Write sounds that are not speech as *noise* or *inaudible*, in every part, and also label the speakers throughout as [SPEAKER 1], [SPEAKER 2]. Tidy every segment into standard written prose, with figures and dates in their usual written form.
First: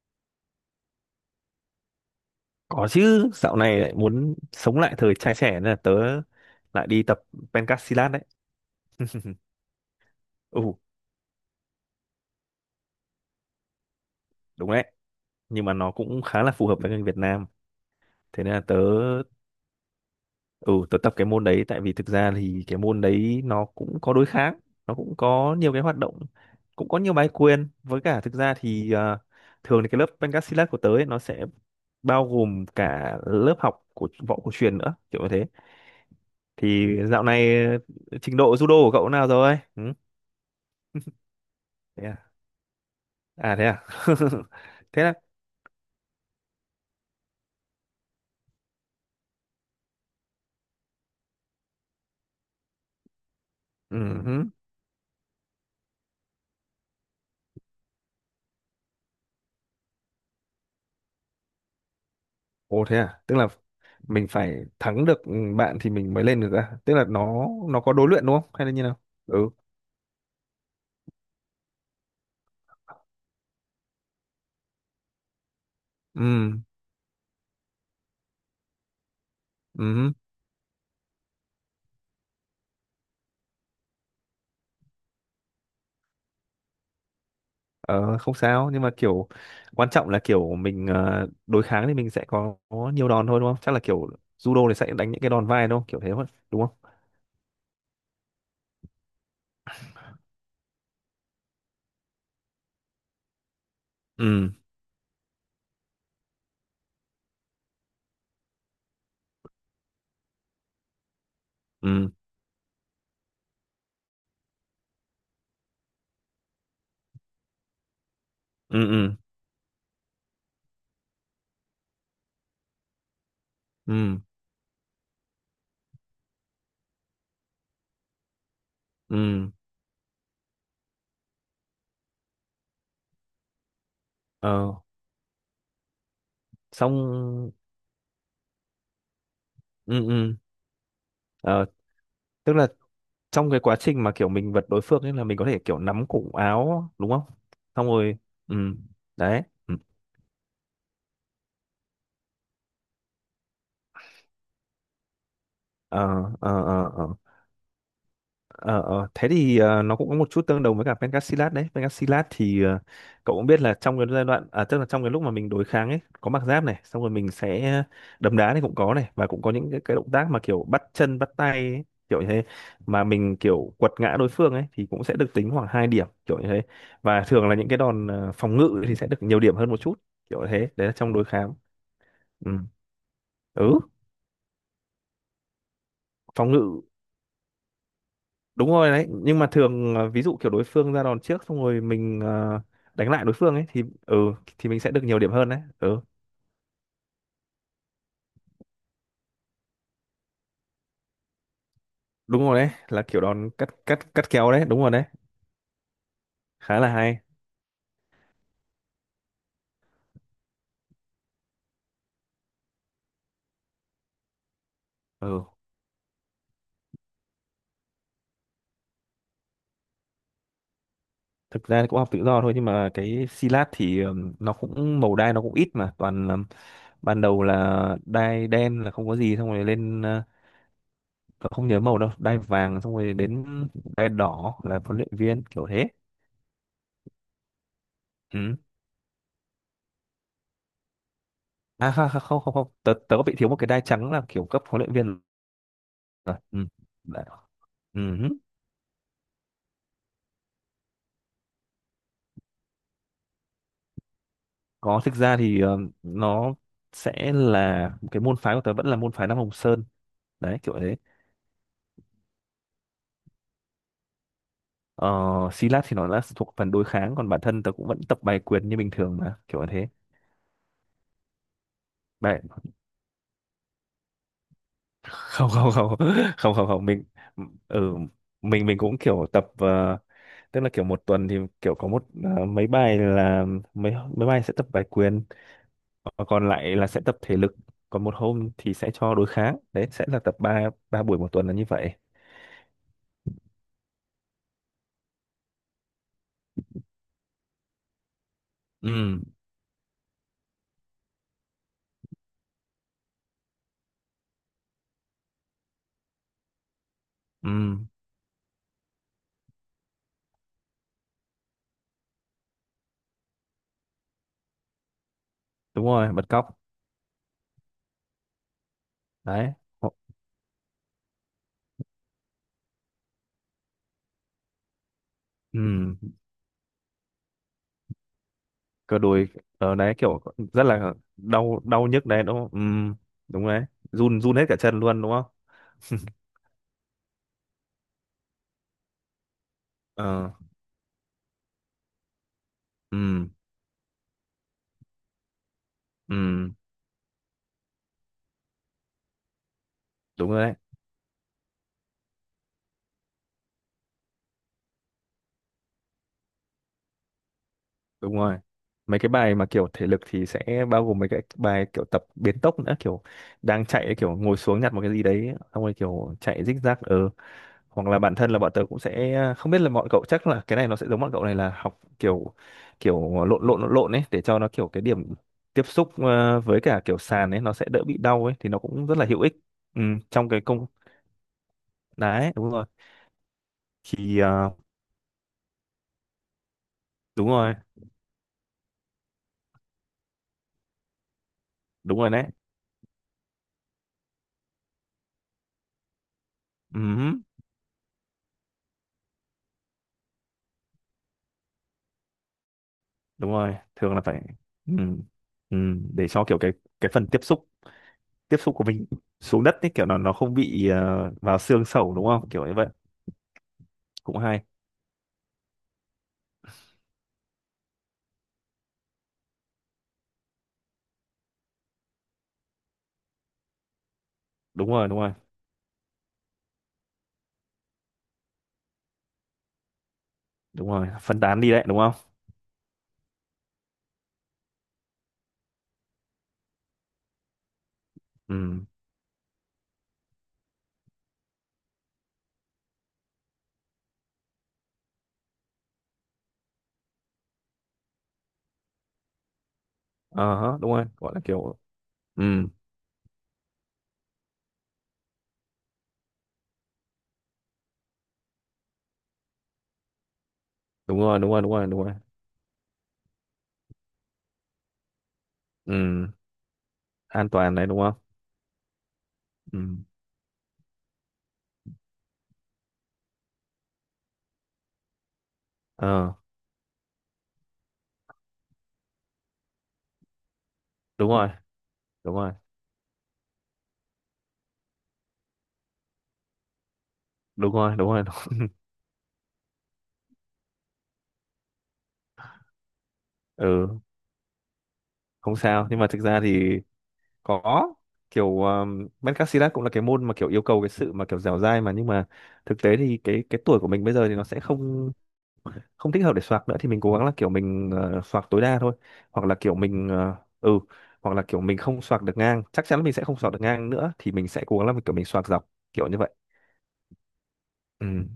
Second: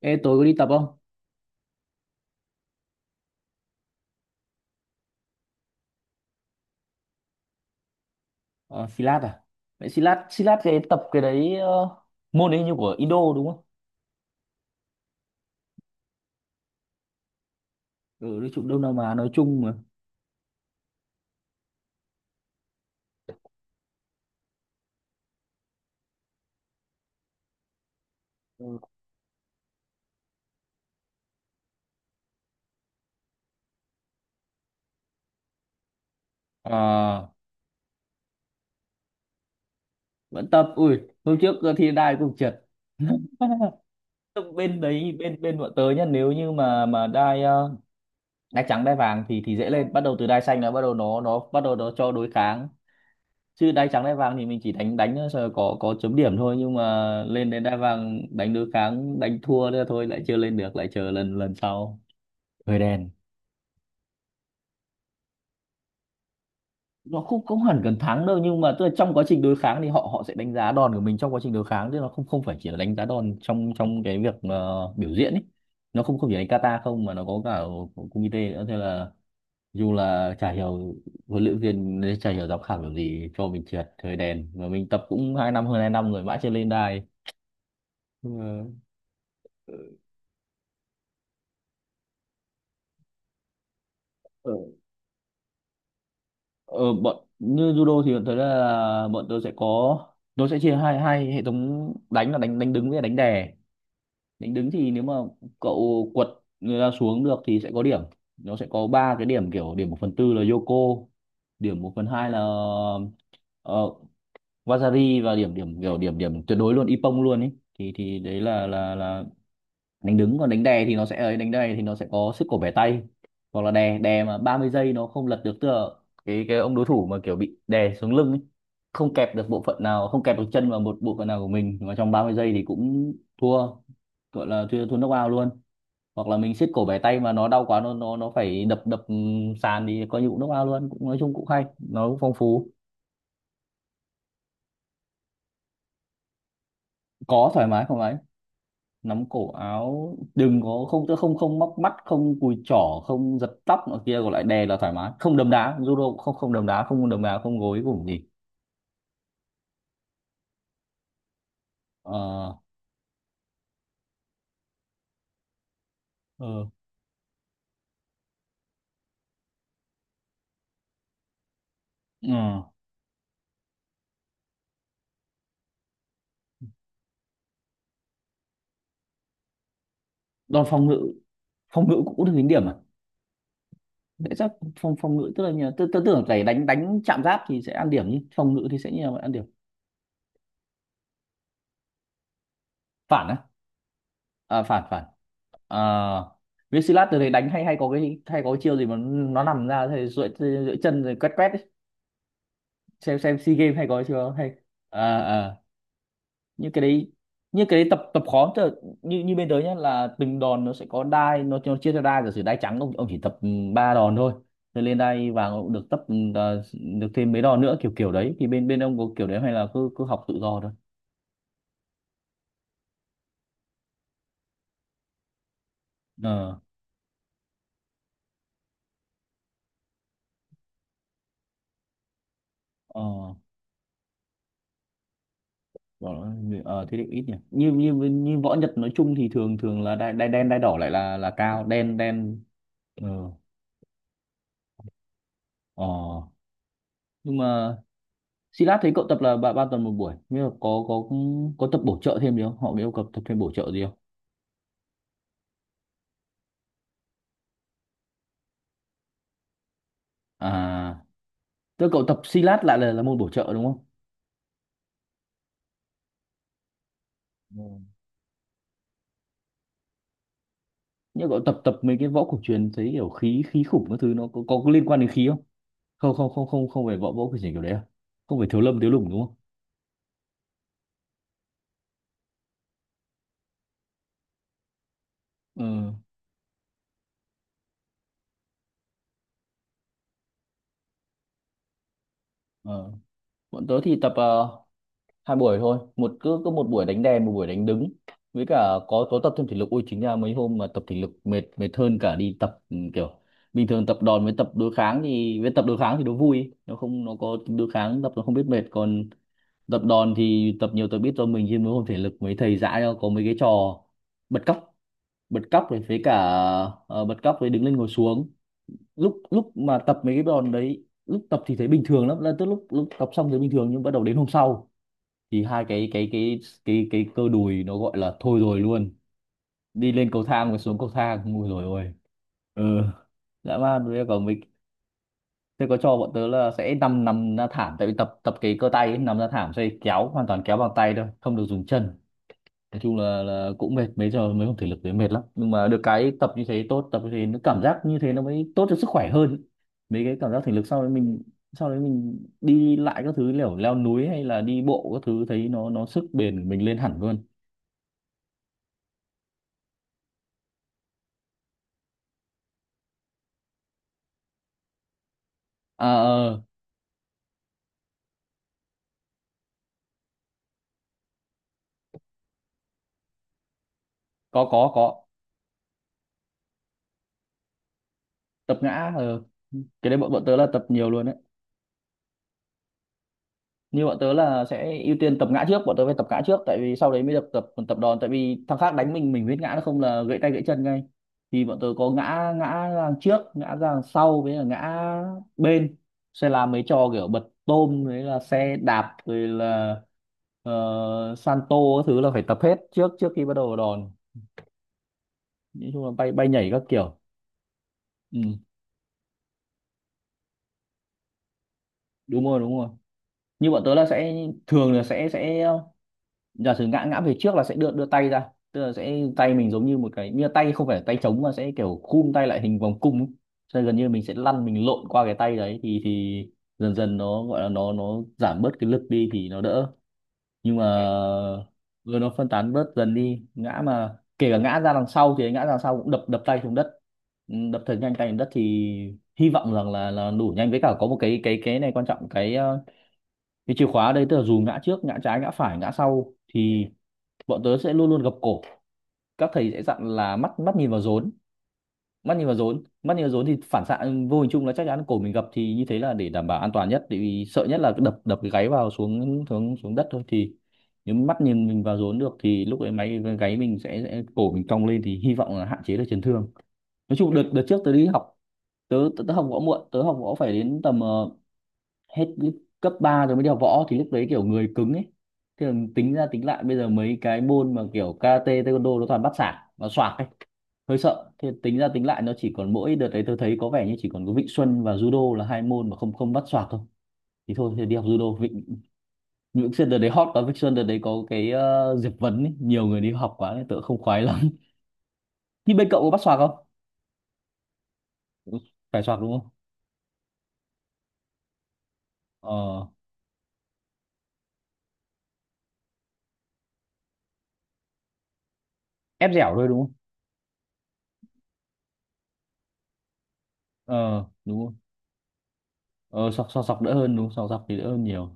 [SPEAKER 1] Ê, tối có đi tập không?
[SPEAKER 2] Có chứ, dạo này lại muốn sống lại thời trai trẻ nên là tớ lại đi tập pencak silat đấy.
[SPEAKER 1] Ờ, Silat à? Vậy Silat, Silat
[SPEAKER 2] Ừ,
[SPEAKER 1] cái tập cái đấy, môn đấy như của Indo đúng không?
[SPEAKER 2] đúng đấy, nhưng mà nó cũng khá là phù hợp với người Việt Nam.
[SPEAKER 1] Ừ,
[SPEAKER 2] Thế
[SPEAKER 1] nói
[SPEAKER 2] nên là
[SPEAKER 1] chung
[SPEAKER 2] tớ
[SPEAKER 1] Đông Nam Á nói chung mà.
[SPEAKER 2] ừ, tớ tập cái môn đấy tại vì thực ra thì cái môn đấy nó cũng có đối kháng, nó cũng có nhiều cái hoạt động, cũng có nhiều bài quyền. Với cả thực ra
[SPEAKER 1] Ừ.
[SPEAKER 2] thì thường thì cái lớp pencak silat của tớ ấy, nó sẽ bao gồm cả lớp học của võ cổ truyền nữa, kiểu như thế. Thì dạo
[SPEAKER 1] Ờ,
[SPEAKER 2] này trình độ judo của cậu nào rồi? Ừ.
[SPEAKER 1] vẫn tập. Ui, hôm trước thì đai
[SPEAKER 2] *laughs*
[SPEAKER 1] cũng trượt. *laughs*
[SPEAKER 2] À thế à?
[SPEAKER 1] Tập bên
[SPEAKER 2] *laughs* Thế là
[SPEAKER 1] đấy bên bên bọn tớ nhá, nếu như mà đai đai trắng đai vàng thì dễ lên, bắt đầu từ đai xanh là bắt đầu nó bắt đầu nó cho đối kháng. Chứ đai
[SPEAKER 2] ừ
[SPEAKER 1] trắng đai vàng
[SPEAKER 2] hứ.
[SPEAKER 1] thì mình chỉ đánh đánh rồi có chấm điểm thôi, nhưng mà lên đến đai vàng đánh đối kháng đánh thua nữa thôi lại chưa lên được, lại chờ lần lần sau. Hơi
[SPEAKER 2] Ồ thế
[SPEAKER 1] đen.
[SPEAKER 2] à? Tức là mình phải thắng được bạn thì mình mới lên được à? Tức là
[SPEAKER 1] Nó không
[SPEAKER 2] nó
[SPEAKER 1] không
[SPEAKER 2] nó
[SPEAKER 1] hẳn
[SPEAKER 2] có
[SPEAKER 1] cần
[SPEAKER 2] đối luyện
[SPEAKER 1] thắng
[SPEAKER 2] đúng
[SPEAKER 1] đâu,
[SPEAKER 2] không?
[SPEAKER 1] nhưng
[SPEAKER 2] Hay là
[SPEAKER 1] mà
[SPEAKER 2] như
[SPEAKER 1] tức là
[SPEAKER 2] nào?
[SPEAKER 1] trong quá trình
[SPEAKER 2] Ừ.
[SPEAKER 1] đối kháng thì họ họ sẽ đánh giá đòn của mình trong quá trình đối kháng, chứ nó không không phải chỉ là đánh giá đòn trong trong cái việc, biểu diễn ấy. Nó không
[SPEAKER 2] Ừ.
[SPEAKER 1] không chỉ đánh kata không mà nó có cả kumite nữa. Thế là dù
[SPEAKER 2] Ừ.
[SPEAKER 1] là chả hiểu huấn luyện viên, chả hiểu giám khảo kiểu gì cho mình trượt thời đèn, mà mình tập cũng hai năm, hơn hai năm rồi mãi chưa lên đài.
[SPEAKER 2] Ờ không
[SPEAKER 1] Nhưng mà
[SPEAKER 2] sao, nhưng mà kiểu quan trọng là kiểu mình đối kháng thì mình sẽ có nhiều đòn thôi đúng không? Chắc là kiểu
[SPEAKER 1] ở,
[SPEAKER 2] judo thì sẽ đánh những cái đòn vai đúng không? Kiểu thế thôi, đúng
[SPEAKER 1] ở
[SPEAKER 2] không?
[SPEAKER 1] bọn như judo thì thấy là bọn tôi sẽ có, tôi sẽ chia hai hai hệ thống đánh là đánh đánh đứng với đánh đè.
[SPEAKER 2] Ừ.
[SPEAKER 1] Đánh đứng thì nếu mà cậu quật người ta xuống được thì sẽ có điểm. Nó sẽ có ba cái điểm, kiểu điểm một phần tư là Yoko, điểm một phần
[SPEAKER 2] Ừ.
[SPEAKER 1] hai là, ờ, Wazari, và điểm điểm kiểu điểm điểm tuyệt đối luôn Ippon luôn ấy, thì đấy là
[SPEAKER 2] Ừ ừ.
[SPEAKER 1] đánh đứng. Còn đánh đè thì nó sẽ ấy, đánh đè thì nó sẽ có sức cổ bẻ tay, hoặc là đè
[SPEAKER 2] Ừ.
[SPEAKER 1] đè mà 30 giây nó không lật được, tức là cái ông đối thủ mà kiểu bị đè xuống lưng ấy, không kẹp được
[SPEAKER 2] Ừ.
[SPEAKER 1] bộ phận nào, không kẹp được chân vào một bộ phận nào của mình, mà trong 30 giây thì cũng thua, gọi là
[SPEAKER 2] Ờ
[SPEAKER 1] thua thua knock out luôn. Hoặc là mình siết cổ bẻ tay mà nó
[SPEAKER 2] xong
[SPEAKER 1] đau quá, nó phải đập đập sàn
[SPEAKER 2] ừ
[SPEAKER 1] thì coi như
[SPEAKER 2] ừ.
[SPEAKER 1] cũng knock luôn. Cũng nói chung cũng hay,
[SPEAKER 2] Ờ,
[SPEAKER 1] nó cũng phong
[SPEAKER 2] tức là
[SPEAKER 1] phú.
[SPEAKER 2] trong cái quá trình mà kiểu mình vật đối phương ấy, là mình có thể kiểu nắm cổ áo đúng không?
[SPEAKER 1] Có, thoải mái
[SPEAKER 2] Xong
[SPEAKER 1] thoải mái
[SPEAKER 2] rồi. Ừ
[SPEAKER 1] nắm
[SPEAKER 2] đấy
[SPEAKER 1] cổ
[SPEAKER 2] ừ.
[SPEAKER 1] áo, đừng có không, tức không, không móc mắt, không cùi chỏ, không giật tóc nọ kia, còn lại đè là thoải mái, không đấm đá
[SPEAKER 2] Ờ
[SPEAKER 1] judo, không không
[SPEAKER 2] ờ
[SPEAKER 1] đấm đá,
[SPEAKER 2] ờ ờ.
[SPEAKER 1] không đấm đá, không gối cũng gì.
[SPEAKER 2] Ờ, ờ, thế thì nó cũng có một chút tương đồng với cả Pencastilat đấy. Pencastilat
[SPEAKER 1] Ờ
[SPEAKER 2] thì cậu cũng biết là trong cái giai đoạn, à, tức là trong cái lúc mà mình đối kháng ấy, có mặc
[SPEAKER 1] ờ
[SPEAKER 2] giáp này, xong rồi mình sẽ đấm đá này cũng có này, và cũng có những cái động tác mà kiểu bắt chân, bắt tay ấy, kiểu như thế,
[SPEAKER 1] ờ.
[SPEAKER 2] mà mình kiểu quật ngã đối phương ấy thì cũng sẽ được tính khoảng 2 điểm kiểu như thế. Và thường là những cái đòn phòng ngự thì sẽ được nhiều điểm hơn một chút kiểu
[SPEAKER 1] Đòn
[SPEAKER 2] thế.
[SPEAKER 1] phòng
[SPEAKER 2] Đấy là
[SPEAKER 1] ngự,
[SPEAKER 2] trong đối kháng.
[SPEAKER 1] phòng ngự cũng được tính
[SPEAKER 2] Ừ,
[SPEAKER 1] điểm à?
[SPEAKER 2] ừ,
[SPEAKER 1] Lẽ chắc phòng phòng ngự, tức là nhờ tôi tưởng phải
[SPEAKER 2] phòng
[SPEAKER 1] đánh,
[SPEAKER 2] ngự
[SPEAKER 1] đánh chạm giáp thì sẽ ăn điểm, nhưng phòng ngự
[SPEAKER 2] đúng
[SPEAKER 1] thì sẽ
[SPEAKER 2] rồi đấy,
[SPEAKER 1] nhiều ăn
[SPEAKER 2] nhưng
[SPEAKER 1] điểm.
[SPEAKER 2] mà thường ví dụ kiểu đối phương ra đòn trước xong rồi mình đánh lại
[SPEAKER 1] Phản
[SPEAKER 2] đối
[SPEAKER 1] á?
[SPEAKER 2] phương ấy thì ừ
[SPEAKER 1] À,
[SPEAKER 2] thì mình
[SPEAKER 1] phản
[SPEAKER 2] sẽ
[SPEAKER 1] phản
[SPEAKER 2] được nhiều điểm hơn đấy.
[SPEAKER 1] À,
[SPEAKER 2] Ừ,
[SPEAKER 1] Vinsilat từ đấy đánh hay, hay có cái chiêu gì mà nó nằm ra thì duỗi duỗi chân rồi quét quét ấy.
[SPEAKER 2] đúng rồi, đấy là
[SPEAKER 1] xem
[SPEAKER 2] kiểu
[SPEAKER 1] xem
[SPEAKER 2] đòn
[SPEAKER 1] SEA
[SPEAKER 2] cắt
[SPEAKER 1] Games hay có
[SPEAKER 2] cắt cắt
[SPEAKER 1] chưa hay,
[SPEAKER 2] kéo đấy, đúng rồi đấy.
[SPEAKER 1] à, à. Như
[SPEAKER 2] Khá
[SPEAKER 1] cái
[SPEAKER 2] là
[SPEAKER 1] đấy,
[SPEAKER 2] hay.
[SPEAKER 1] như cái đấy tập, tập khó chứ. Như như bên tớ nhá, là từng đòn nó sẽ có đai, nó chia ra đai, giả sử đai trắng ông chỉ tập, ba đòn thôi, rồi lên đai
[SPEAKER 2] Ừ,
[SPEAKER 1] vàng ông được tập, được thêm mấy đòn nữa kiểu kiểu đấy, thì bên bên ông có kiểu đấy hay là cứ cứ học tự do thôi.
[SPEAKER 2] thực ra thì cũng học tự do thôi, nhưng mà cái silat thì nó cũng màu đai nó cũng ít, mà toàn là-
[SPEAKER 1] Ờ
[SPEAKER 2] ban đầu là đai đen là không có gì, xong rồi lên tôi không nhớ màu đâu, đai vàng xong rồi
[SPEAKER 1] ờ.
[SPEAKER 2] đến đai đỏ là huấn luyện viên, kiểu thế.
[SPEAKER 1] Bảo nó nhiều- ờ thế thì ít nhỉ, như như như võ
[SPEAKER 2] Ừ.
[SPEAKER 1] Nhật nói chung thì thường thường là đai, đai đai đỏ lại là cao
[SPEAKER 2] À,
[SPEAKER 1] đen
[SPEAKER 2] không không không
[SPEAKER 1] đen
[SPEAKER 2] không không. Tớ
[SPEAKER 1] Ờ
[SPEAKER 2] tớ có bị thiếu một cái đai trắng là kiểu cấp huấn luyện viên.
[SPEAKER 1] ờ.
[SPEAKER 2] Rồi, ừ, đã-
[SPEAKER 1] Nhưng mà
[SPEAKER 2] ừ hứ.
[SPEAKER 1] Silat thấy cậu tập là ba ba tuần một buổi, nhưng mà có tập bổ trợ thêm gì không, họ có yêu cầu tập thêm bổ trợ gì không?
[SPEAKER 2] Có, thực ra thì nó sẽ là cái môn phái của tớ vẫn là môn phái Nam Hồng Sơn đấy, kiểu thế.
[SPEAKER 1] À, tức là cậu tập Silat lại là môn bổ trợ đúng không?
[SPEAKER 2] Ờ, Xí lát thì nó là thuộc phần đối kháng, còn bản
[SPEAKER 1] Ừ.
[SPEAKER 2] thân tớ cũng vẫn tập bài quyền như bình thường, mà kiểu như thế.
[SPEAKER 1] Nhưng cậu tập, tập mấy cái võ cổ
[SPEAKER 2] Bài.
[SPEAKER 1] truyền
[SPEAKER 2] *laughs*
[SPEAKER 1] thấy kiểu khí khí khủng các thứ, nó có, liên quan đến khí
[SPEAKER 2] Không
[SPEAKER 1] không?
[SPEAKER 2] không không.
[SPEAKER 1] không
[SPEAKER 2] *laughs*
[SPEAKER 1] không không
[SPEAKER 2] Không không
[SPEAKER 1] không
[SPEAKER 2] không
[SPEAKER 1] không phải
[SPEAKER 2] mình.
[SPEAKER 1] võ võ cổ truyền kiểu đấy à?
[SPEAKER 2] Ừ,
[SPEAKER 1] Không phải thiếu
[SPEAKER 2] mình
[SPEAKER 1] lâm thiếu
[SPEAKER 2] cũng
[SPEAKER 1] lủng đúng
[SPEAKER 2] kiểu
[SPEAKER 1] không?
[SPEAKER 2] tập tức là kiểu một tuần thì kiểu có một mấy bài là mấy mấy bài sẽ tập bài quyền,
[SPEAKER 1] Ừ.
[SPEAKER 2] và còn lại là sẽ tập thể lực, còn một hôm thì sẽ cho đối kháng đấy, sẽ là tập ba ba buổi một tuần là như vậy.
[SPEAKER 1] Ờ. Bọn tớ thì tập, hai buổi thôi, một cứ cứ một buổi đánh đèn, một buổi đánh đứng, với cả có
[SPEAKER 2] Ừ
[SPEAKER 1] tập thêm thể lực. Ôi chính ra mấy hôm mà tập thể lực mệt, mệt hơn cả đi tập, kiểu bình thường. Tập đòn với tập đối kháng thì, với tập đối kháng thì nó vui ý, nó không, nó có
[SPEAKER 2] ừ,
[SPEAKER 1] tính đối kháng, tập nó không biết mệt. Còn tập đòn thì tập nhiều tập biết cho mình, nhưng mấy hôm thể lực mấy thầy dạy cho có mấy cái trò bật cóc, bật cóc rồi
[SPEAKER 2] đúng
[SPEAKER 1] với
[SPEAKER 2] rồi, bật
[SPEAKER 1] cả,
[SPEAKER 2] cóc
[SPEAKER 1] bật cóc với đứng lên ngồi xuống. Lúc lúc
[SPEAKER 2] đấy.
[SPEAKER 1] mà
[SPEAKER 2] Ồ,
[SPEAKER 1] tập mấy cái đòn đấy, lúc tập thì thấy bình thường lắm, là tức lúc lúc tập xong thấy bình thường, nhưng bắt đầu đến hôm sau thì
[SPEAKER 2] ừ,
[SPEAKER 1] hai cái cơ đùi nó gọi là thôi rồi luôn.
[SPEAKER 2] cơ đùi ở
[SPEAKER 1] Đi
[SPEAKER 2] đấy
[SPEAKER 1] lên
[SPEAKER 2] kiểu
[SPEAKER 1] cầu thang và
[SPEAKER 2] rất
[SPEAKER 1] xuống cầu
[SPEAKER 2] là
[SPEAKER 1] thang, ui
[SPEAKER 2] đau,
[SPEAKER 1] rồi
[SPEAKER 2] đau
[SPEAKER 1] ôi,
[SPEAKER 2] nhức đấy đúng không?
[SPEAKER 1] ừ,
[SPEAKER 2] Ừ, đúng
[SPEAKER 1] dã
[SPEAKER 2] đấy.
[SPEAKER 1] man. Bây giờ
[SPEAKER 2] Run
[SPEAKER 1] còn
[SPEAKER 2] run
[SPEAKER 1] mấy
[SPEAKER 2] hết cả chân luôn đúng không?
[SPEAKER 1] thế, có cho bọn
[SPEAKER 2] *laughs*
[SPEAKER 1] tớ là sẽ nằm nằm ra thảm, tại vì tập, tập cái cơ tay ấy, nằm ra thảm sẽ kéo, hoàn
[SPEAKER 2] Ờ,
[SPEAKER 1] toàn kéo bằng tay thôi, không được dùng chân. Nói chung
[SPEAKER 2] ừ
[SPEAKER 1] là cũng mệt, mấy giờ mới không, thể lực đấy mệt lắm, nhưng mà được cái
[SPEAKER 2] ừ,
[SPEAKER 1] tập như thế tốt, tập như thế nó cảm giác, như thế nó mới tốt cho sức khỏe hơn. Mấy cái
[SPEAKER 2] đúng
[SPEAKER 1] cảm
[SPEAKER 2] rồi
[SPEAKER 1] giác thể
[SPEAKER 2] đấy,
[SPEAKER 1] lực sau đấy mình, sau đấy mình đi lại các thứ kiểu leo núi hay là đi bộ các thứ, thấy nó sức bền của mình lên hẳn luôn.
[SPEAKER 2] đúng rồi. Mấy cái bài mà kiểu thể lực thì sẽ bao gồm mấy cái bài kiểu tập biến tốc nữa, kiểu đang chạy kiểu ngồi xuống nhặt một cái gì đấy, xong rồi
[SPEAKER 1] À,
[SPEAKER 2] kiểu
[SPEAKER 1] ờ,
[SPEAKER 2] chạy rích rác. Hoặc là bản thân là bọn tớ cũng sẽ không biết là bọn cậu, chắc là cái này nó sẽ giống bọn cậu, này là học kiểu kiểu lộn lộn ấy để cho nó kiểu
[SPEAKER 1] có
[SPEAKER 2] cái
[SPEAKER 1] có.
[SPEAKER 2] điểm tiếp xúc với cả kiểu sàn ấy, nó sẽ đỡ bị đau ấy, thì
[SPEAKER 1] Tập
[SPEAKER 2] nó cũng
[SPEAKER 1] ngã,
[SPEAKER 2] rất là hữu
[SPEAKER 1] ờ.
[SPEAKER 2] ích. Ừ,
[SPEAKER 1] Cái đấy bọn bọn
[SPEAKER 2] trong
[SPEAKER 1] tớ
[SPEAKER 2] cái
[SPEAKER 1] là tập
[SPEAKER 2] công
[SPEAKER 1] nhiều luôn đấy.
[SPEAKER 2] đấy, đúng rồi.
[SPEAKER 1] Như bọn tớ
[SPEAKER 2] Thì
[SPEAKER 1] là sẽ ưu tiên tập ngã trước, bọn tớ phải tập ngã trước, tại vì sau đấy mới
[SPEAKER 2] đúng
[SPEAKER 1] được tập,
[SPEAKER 2] rồi
[SPEAKER 1] tập đòn, tại vì thằng khác đánh mình biết ngã, nó không là gãy tay gãy chân ngay. Thì bọn tớ có
[SPEAKER 2] đúng rồi đấy.
[SPEAKER 1] ngã ngã ra trước, ngã ra đằng sau, với là ngã bên, sẽ làm mấy
[SPEAKER 2] Ừ,
[SPEAKER 1] trò kiểu bật tôm đấy, là xe đạp rồi là, ờ, Santo các thứ, là phải tập hết trước trước khi
[SPEAKER 2] đúng
[SPEAKER 1] bắt đầu
[SPEAKER 2] rồi,
[SPEAKER 1] vào đòn.
[SPEAKER 2] thường là phải. Ừ, ừ,
[SPEAKER 1] Nói chung là
[SPEAKER 2] để
[SPEAKER 1] bay
[SPEAKER 2] cho
[SPEAKER 1] bay
[SPEAKER 2] kiểu
[SPEAKER 1] nhảy
[SPEAKER 2] cái
[SPEAKER 1] các
[SPEAKER 2] cái
[SPEAKER 1] kiểu.
[SPEAKER 2] phần tiếp xúc
[SPEAKER 1] Ừ,
[SPEAKER 2] tiếp xúc của mình xuống đất ấy, kiểu nó không bị vào xương sẩu đúng
[SPEAKER 1] đúng
[SPEAKER 2] không,
[SPEAKER 1] rồi
[SPEAKER 2] kiểu như
[SPEAKER 1] đúng
[SPEAKER 2] vậy.
[SPEAKER 1] rồi. Như bọn tớ là sẽ
[SPEAKER 2] Cũng hay,
[SPEAKER 1] thường là sẽ giả sử ngã ngã về trước là sẽ đưa đưa tay ra, tức là sẽ tay mình giống như một cái, như tay không, phải tay trống mà sẽ kiểu khum tay lại hình vòng cung ấy. Cho nên gần như mình sẽ lăn, mình
[SPEAKER 2] đúng
[SPEAKER 1] lộn
[SPEAKER 2] rồi đúng
[SPEAKER 1] qua
[SPEAKER 2] rồi
[SPEAKER 1] cái tay đấy thì dần dần nó gọi là nó giảm bớt cái lực đi thì nó đỡ. Nhưng mà
[SPEAKER 2] đúng rồi, phân tán đi đấy đúng
[SPEAKER 1] Ừ,
[SPEAKER 2] không?
[SPEAKER 1] ừ, nó phân tán bớt dần đi, ngã mà kể cả ngã ra đằng sau thì ngã ra đằng sau cũng đập đập tay xuống đất. Ừ, đập thật nhanh tay xuống đất thì
[SPEAKER 2] Ừ.
[SPEAKER 1] hy vọng rằng là đủ nhanh, với cả có một cái này quan trọng, cái, cái chìa khóa ở đây, tức là dù ngã trước, ngã trái, ngã phải, ngã sau thì bọn tớ sẽ luôn luôn gập cổ. Các thầy sẽ dặn là mắt
[SPEAKER 2] Ờ
[SPEAKER 1] mắt
[SPEAKER 2] hả,
[SPEAKER 1] nhìn
[SPEAKER 2] đúng
[SPEAKER 1] vào
[SPEAKER 2] rồi,
[SPEAKER 1] rốn,
[SPEAKER 2] gọi là kiểu.
[SPEAKER 1] mắt
[SPEAKER 2] Ừ,
[SPEAKER 1] nhìn vào rốn, mắt nhìn vào rốn thì phản xạ vô hình chung là chắc chắn cổ mình gập, thì như thế là để đảm bảo an toàn nhất, tại vì sợ nhất là cứ đập đập cái gáy vào, xuống xuống xuống đất thôi, thì nếu
[SPEAKER 2] đúng rồi
[SPEAKER 1] mắt
[SPEAKER 2] đúng rồi
[SPEAKER 1] nhìn
[SPEAKER 2] đúng
[SPEAKER 1] mình
[SPEAKER 2] rồi
[SPEAKER 1] vào
[SPEAKER 2] đúng rồi.
[SPEAKER 1] rốn được thì lúc ấy máy gáy mình sẽ cổ mình cong lên thì hy vọng là hạn chế được chấn
[SPEAKER 2] Ừ,
[SPEAKER 1] thương. Nói chung đợt,
[SPEAKER 2] an
[SPEAKER 1] đợt
[SPEAKER 2] toàn
[SPEAKER 1] trước
[SPEAKER 2] đấy
[SPEAKER 1] tớ
[SPEAKER 2] đúng
[SPEAKER 1] đi
[SPEAKER 2] không?
[SPEAKER 1] học, tớ tớ, tớ học võ
[SPEAKER 2] Ừ.
[SPEAKER 1] muộn, tớ học võ phải đến tầm, hết cái cấp 3 rồi mới đi học võ, thì lúc đấy kiểu người cứng ấy. Thế là tính ra
[SPEAKER 2] Ờ,
[SPEAKER 1] tính lại bây giờ mấy cái môn mà kiểu karate taekwondo nó toàn bắt sảng, nó xoạc ấy, hơi
[SPEAKER 2] đúng
[SPEAKER 1] sợ.
[SPEAKER 2] rồi
[SPEAKER 1] Thế tính ra tính lại nó
[SPEAKER 2] đúng
[SPEAKER 1] chỉ
[SPEAKER 2] rồi
[SPEAKER 1] còn mỗi đợt đấy tôi thấy có vẻ như chỉ còn có Vịnh Xuân và judo là hai môn mà không không bắt xoạc thôi. Thì
[SPEAKER 2] đúng
[SPEAKER 1] thôi thì đi
[SPEAKER 2] rồi
[SPEAKER 1] học
[SPEAKER 2] đúng rồi.
[SPEAKER 1] judo. Vịnh, Vịnh Xuân đợt đấy hot quá. Vịnh Xuân đợt đấy có cái, Diệp Vấn ấy, nhiều người đi học quá
[SPEAKER 2] *laughs*
[SPEAKER 1] nên tớ
[SPEAKER 2] Ừ,
[SPEAKER 1] không khoái lắm.
[SPEAKER 2] không
[SPEAKER 1] *laughs* nhưng
[SPEAKER 2] sao,
[SPEAKER 1] bên
[SPEAKER 2] nhưng
[SPEAKER 1] cậu
[SPEAKER 2] mà
[SPEAKER 1] có
[SPEAKER 2] thực
[SPEAKER 1] bắt xoạc
[SPEAKER 2] ra
[SPEAKER 1] không?
[SPEAKER 2] thì có, kiểu
[SPEAKER 1] Phải xoạc đúng không?
[SPEAKER 2] Mencasilat cũng là cái môn mà kiểu yêu cầu cái sự mà kiểu dẻo dai mà, nhưng mà thực
[SPEAKER 1] Ờ.
[SPEAKER 2] tế thì cái tuổi của mình bây giờ thì nó sẽ không không thích hợp để soạc nữa, thì mình cố gắng là kiểu mình soạc tối đa thôi.
[SPEAKER 1] Ép
[SPEAKER 2] Hoặc
[SPEAKER 1] dẻo
[SPEAKER 2] là
[SPEAKER 1] thôi
[SPEAKER 2] kiểu
[SPEAKER 1] đúng không?
[SPEAKER 2] mình ừ, hoặc là kiểu mình không soạc được ngang, chắc chắn là mình sẽ không soạc được ngang nữa,
[SPEAKER 1] Ờ
[SPEAKER 2] thì mình
[SPEAKER 1] đúng
[SPEAKER 2] sẽ
[SPEAKER 1] không?
[SPEAKER 2] cố gắng là kiểu mình soạc dọc, kiểu như
[SPEAKER 1] Ờ,
[SPEAKER 2] vậy.
[SPEAKER 1] sọc sọc sọc đỡ hơn đúng không? Sọc sọc thì đỡ hơn
[SPEAKER 2] Ừ,
[SPEAKER 1] nhiều.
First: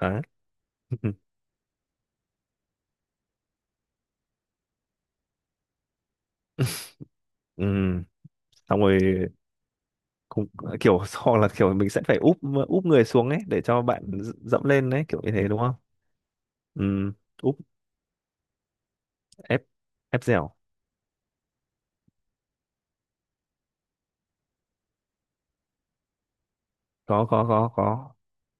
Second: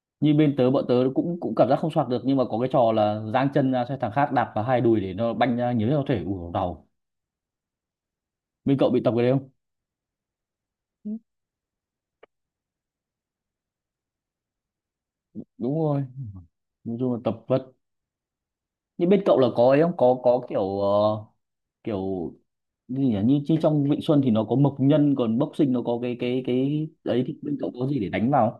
[SPEAKER 2] đấy.
[SPEAKER 1] Như bên tớ bọn tớ
[SPEAKER 2] *laughs*
[SPEAKER 1] cũng cũng cảm giác không soạc được, nhưng mà có cái trò là giang chân ra cho thằng khác đạp vào hai đùi để nó banh ra nhiều nhất có thể, ủ đầu.
[SPEAKER 2] Ừ,
[SPEAKER 1] Bên
[SPEAKER 2] xong
[SPEAKER 1] cậu
[SPEAKER 2] rồi
[SPEAKER 1] bị tập cái đấy không?
[SPEAKER 2] cũng kiểu.
[SPEAKER 1] Ừ.
[SPEAKER 2] *laughs* Hoặc là kiểu mình sẽ phải úp úp người xuống ấy để cho bạn dẫm lên đấy, kiểu như thế đúng không?
[SPEAKER 1] Đúng rồi. Nói
[SPEAKER 2] Ừ,
[SPEAKER 1] chung là tập
[SPEAKER 2] úp,
[SPEAKER 1] vật. Nhưng bên cậu là
[SPEAKER 2] ép
[SPEAKER 1] có ấy không, có
[SPEAKER 2] ép
[SPEAKER 1] có
[SPEAKER 2] dẻo.
[SPEAKER 1] kiểu, kiểu như nhỉ, như, như trong Vịnh Xuân thì nó có mộc nhân, còn boxing nó có cái đấy
[SPEAKER 2] Có
[SPEAKER 1] thì bên
[SPEAKER 2] có
[SPEAKER 1] cậu có gì để
[SPEAKER 2] có.
[SPEAKER 1] đánh vào không?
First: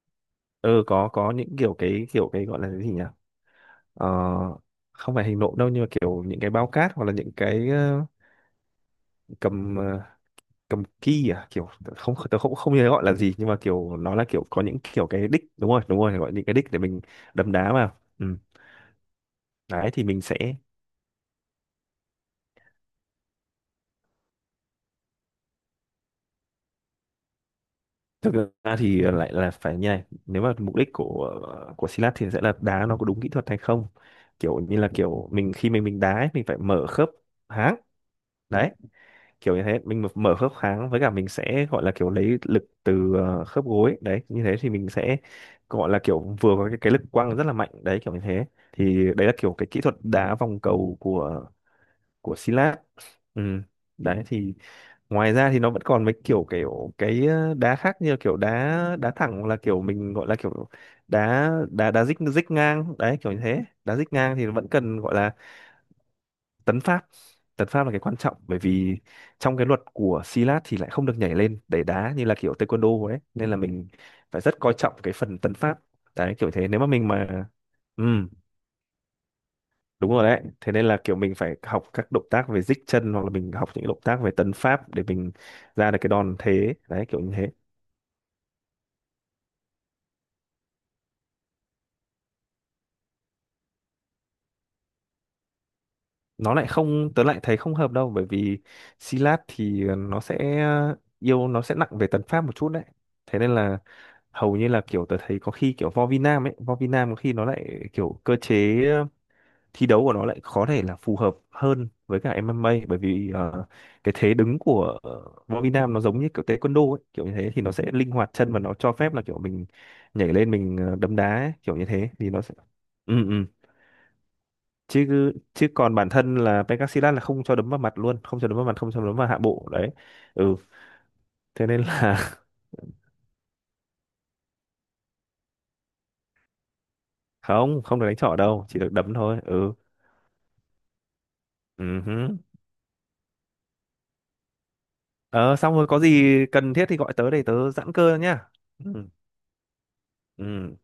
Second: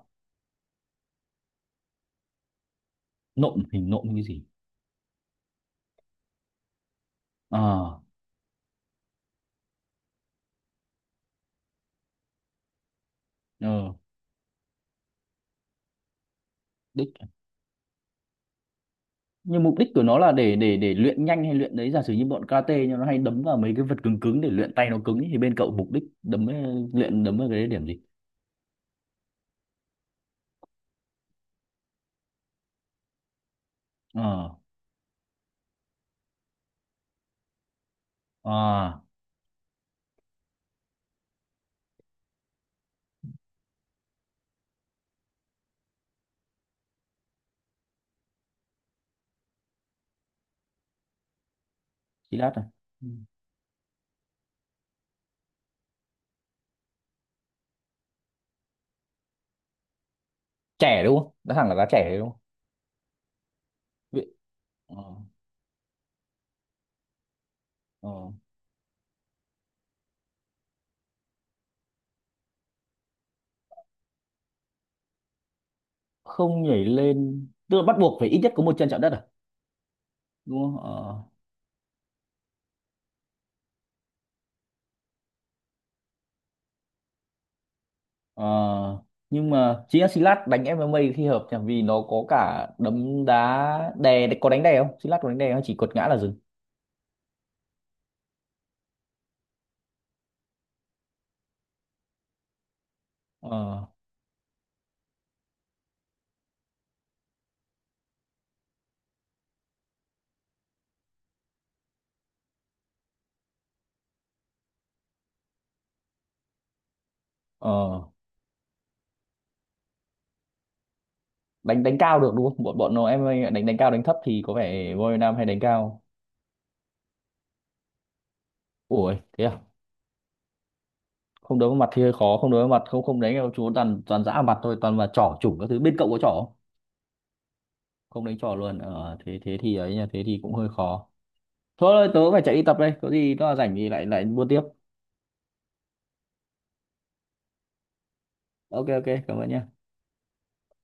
[SPEAKER 2] Ừ, có những kiểu cái gọi là cái gì nhỉ?
[SPEAKER 1] Nộm, hình nộm
[SPEAKER 2] Ờ,
[SPEAKER 1] như cái gì?
[SPEAKER 2] không phải hình nộm đâu, nhưng mà kiểu những cái bao cát hoặc là những cái
[SPEAKER 1] À,
[SPEAKER 2] cầm ờ, cầm ki à, kiểu không, tớ không không nhớ gọi là gì, nhưng mà
[SPEAKER 1] ờ.
[SPEAKER 2] kiểu nó là kiểu có những kiểu cái đích, đúng rồi đúng rồi, gọi những cái đích để mình đấm đá vào. Ừ.
[SPEAKER 1] Nhưng mục đích
[SPEAKER 2] Đấy
[SPEAKER 1] của
[SPEAKER 2] thì
[SPEAKER 1] nó
[SPEAKER 2] mình
[SPEAKER 1] là
[SPEAKER 2] sẽ,
[SPEAKER 1] để luyện nhanh hay luyện đấy, giả sử như bọn karate nhưng nó hay đấm vào mấy cái vật cứng cứng để luyện tay nó cứng ấy, thì bên cậu mục đích đấm ấy- luyện đấm vào cái đấy điểm gì?
[SPEAKER 2] thực ra thì lại là phải như này, nếu mà mục đích của Silat thì sẽ là đá nó có đúng kỹ thuật hay không,
[SPEAKER 1] Ờ.
[SPEAKER 2] kiểu như là kiểu mình khi mình đá ấy, mình phải mở khớp háng đấy,
[SPEAKER 1] À
[SPEAKER 2] kiểu như thế mình mở khớp háng, với cả mình sẽ gọi là kiểu lấy lực từ khớp gối đấy, như thế thì mình sẽ gọi là kiểu vừa có cái lực quăng rất là mạnh đấy, kiểu như thế thì đấy là kiểu cái kỹ thuật đá vòng cầu của
[SPEAKER 1] chỉ
[SPEAKER 2] của
[SPEAKER 1] lát
[SPEAKER 2] Hy
[SPEAKER 1] này.
[SPEAKER 2] Lạp.
[SPEAKER 1] Ừ.
[SPEAKER 2] Ừ, đấy thì ngoài ra thì nó vẫn còn mấy kiểu kiểu cái đá khác, như là kiểu đá đá thẳng, hoặc là kiểu mình gọi là kiểu
[SPEAKER 1] Trẻ đúng không,
[SPEAKER 2] đá
[SPEAKER 1] đã thẳng là giá
[SPEAKER 2] đá
[SPEAKER 1] trẻ
[SPEAKER 2] đá
[SPEAKER 1] đấy
[SPEAKER 2] dích
[SPEAKER 1] đúng không?
[SPEAKER 2] dích ngang đấy, kiểu như thế đá dích
[SPEAKER 1] Vậy-
[SPEAKER 2] ngang thì vẫn cần gọi
[SPEAKER 1] ờ,
[SPEAKER 2] là tấn pháp. Tấn pháp là cái
[SPEAKER 1] ờ.
[SPEAKER 2] quan trọng, bởi vì trong cái luật của Xi Lát thì lại không được nhảy lên để đá như là kiểu taekwondo ấy, nên là mình phải rất coi trọng cái phần tấn pháp đấy, kiểu
[SPEAKER 1] Không
[SPEAKER 2] thế nếu
[SPEAKER 1] nhảy
[SPEAKER 2] mà mình mà
[SPEAKER 1] lên tức là bắt
[SPEAKER 2] ừ.
[SPEAKER 1] buộc phải ít nhất có một chân chạm đất à?
[SPEAKER 2] Đúng rồi đấy.
[SPEAKER 1] Đúng
[SPEAKER 2] Thế
[SPEAKER 1] không?
[SPEAKER 2] nên là kiểu
[SPEAKER 1] Ờ
[SPEAKER 2] mình phải học các động tác về dích chân, hoặc là mình học những động tác về tấn pháp để mình ra được cái đòn thế. Đấy, kiểu như thế.
[SPEAKER 1] ờ. Nhưng mà chính là Silat đánh em A khi hợp nhỉ, vì nó có cả đấm đá đè. Có đánh đè không, Xì lát có đánh đè không, chỉ quật ngã là dừng?
[SPEAKER 2] Nó lại không, tớ lại thấy không hợp đâu, bởi vì Silat thì nó sẽ nặng về tấn pháp một chút đấy. Thế nên là
[SPEAKER 1] Ờ
[SPEAKER 2] hầu như là kiểu tớ thấy có khi kiểu Võ Vi Nam ấy, Võ Vi Nam có khi nó lại kiểu cơ chế thi đấu của nó lại có thể là phù hợp hơn với cả MMA, bởi vì cái thế đứng của võ Việt Nam nó giống như kiểu taekwondo ấy, kiểu như thế thì nó sẽ
[SPEAKER 1] ờ
[SPEAKER 2] linh hoạt chân và nó cho phép là kiểu mình nhảy lên, mình đấm đá ấy, kiểu
[SPEAKER 1] đánh,
[SPEAKER 2] như
[SPEAKER 1] đánh
[SPEAKER 2] thế
[SPEAKER 1] cao
[SPEAKER 2] thì
[SPEAKER 1] được
[SPEAKER 2] nó
[SPEAKER 1] đúng
[SPEAKER 2] sẽ,
[SPEAKER 1] không? Bọn bọn nó em
[SPEAKER 2] ừ ừ,
[SPEAKER 1] ơi, đánh đánh cao đánh thấp thì có vẻ voi Việt
[SPEAKER 2] chứ
[SPEAKER 1] Nam hay đánh
[SPEAKER 2] chứ còn
[SPEAKER 1] cao.
[SPEAKER 2] bản thân là Pencak là không cho đấm vào mặt luôn, không cho đấm vào mặt, không cho
[SPEAKER 1] Ủa
[SPEAKER 2] đấm vào hạ
[SPEAKER 1] thế à?
[SPEAKER 2] bộ đấy. Ừ,
[SPEAKER 1] Không
[SPEAKER 2] thế
[SPEAKER 1] đấu vào
[SPEAKER 2] nên
[SPEAKER 1] mặt thì hơi
[SPEAKER 2] là
[SPEAKER 1] khó. Không đấu vào mặt, không không đánh đâu chú, toàn, toàn dã vào mặt thôi, toàn là trỏ chủng các thứ. Bên cậu có trỏ không?
[SPEAKER 2] *laughs* không không được đánh
[SPEAKER 1] Không
[SPEAKER 2] trỏ
[SPEAKER 1] đánh trỏ
[SPEAKER 2] đâu,
[SPEAKER 1] luôn,
[SPEAKER 2] chỉ được đấm
[SPEAKER 1] ờ, thế
[SPEAKER 2] thôi.
[SPEAKER 1] thế
[SPEAKER 2] Ừ
[SPEAKER 1] thì ấy nha, thế thì cũng hơi khó.
[SPEAKER 2] ừ
[SPEAKER 1] Thôi tớ
[SPEAKER 2] hứ.
[SPEAKER 1] phải chạy đi tập đây, có gì nó rảnh thì lại lại buôn tiếp.
[SPEAKER 2] Ờ, xong rồi có gì cần thiết thì gọi tớ để tớ giãn cơ nhá.
[SPEAKER 1] Ok ok
[SPEAKER 2] Ừ
[SPEAKER 1] cảm ơn nhé.
[SPEAKER 2] ừ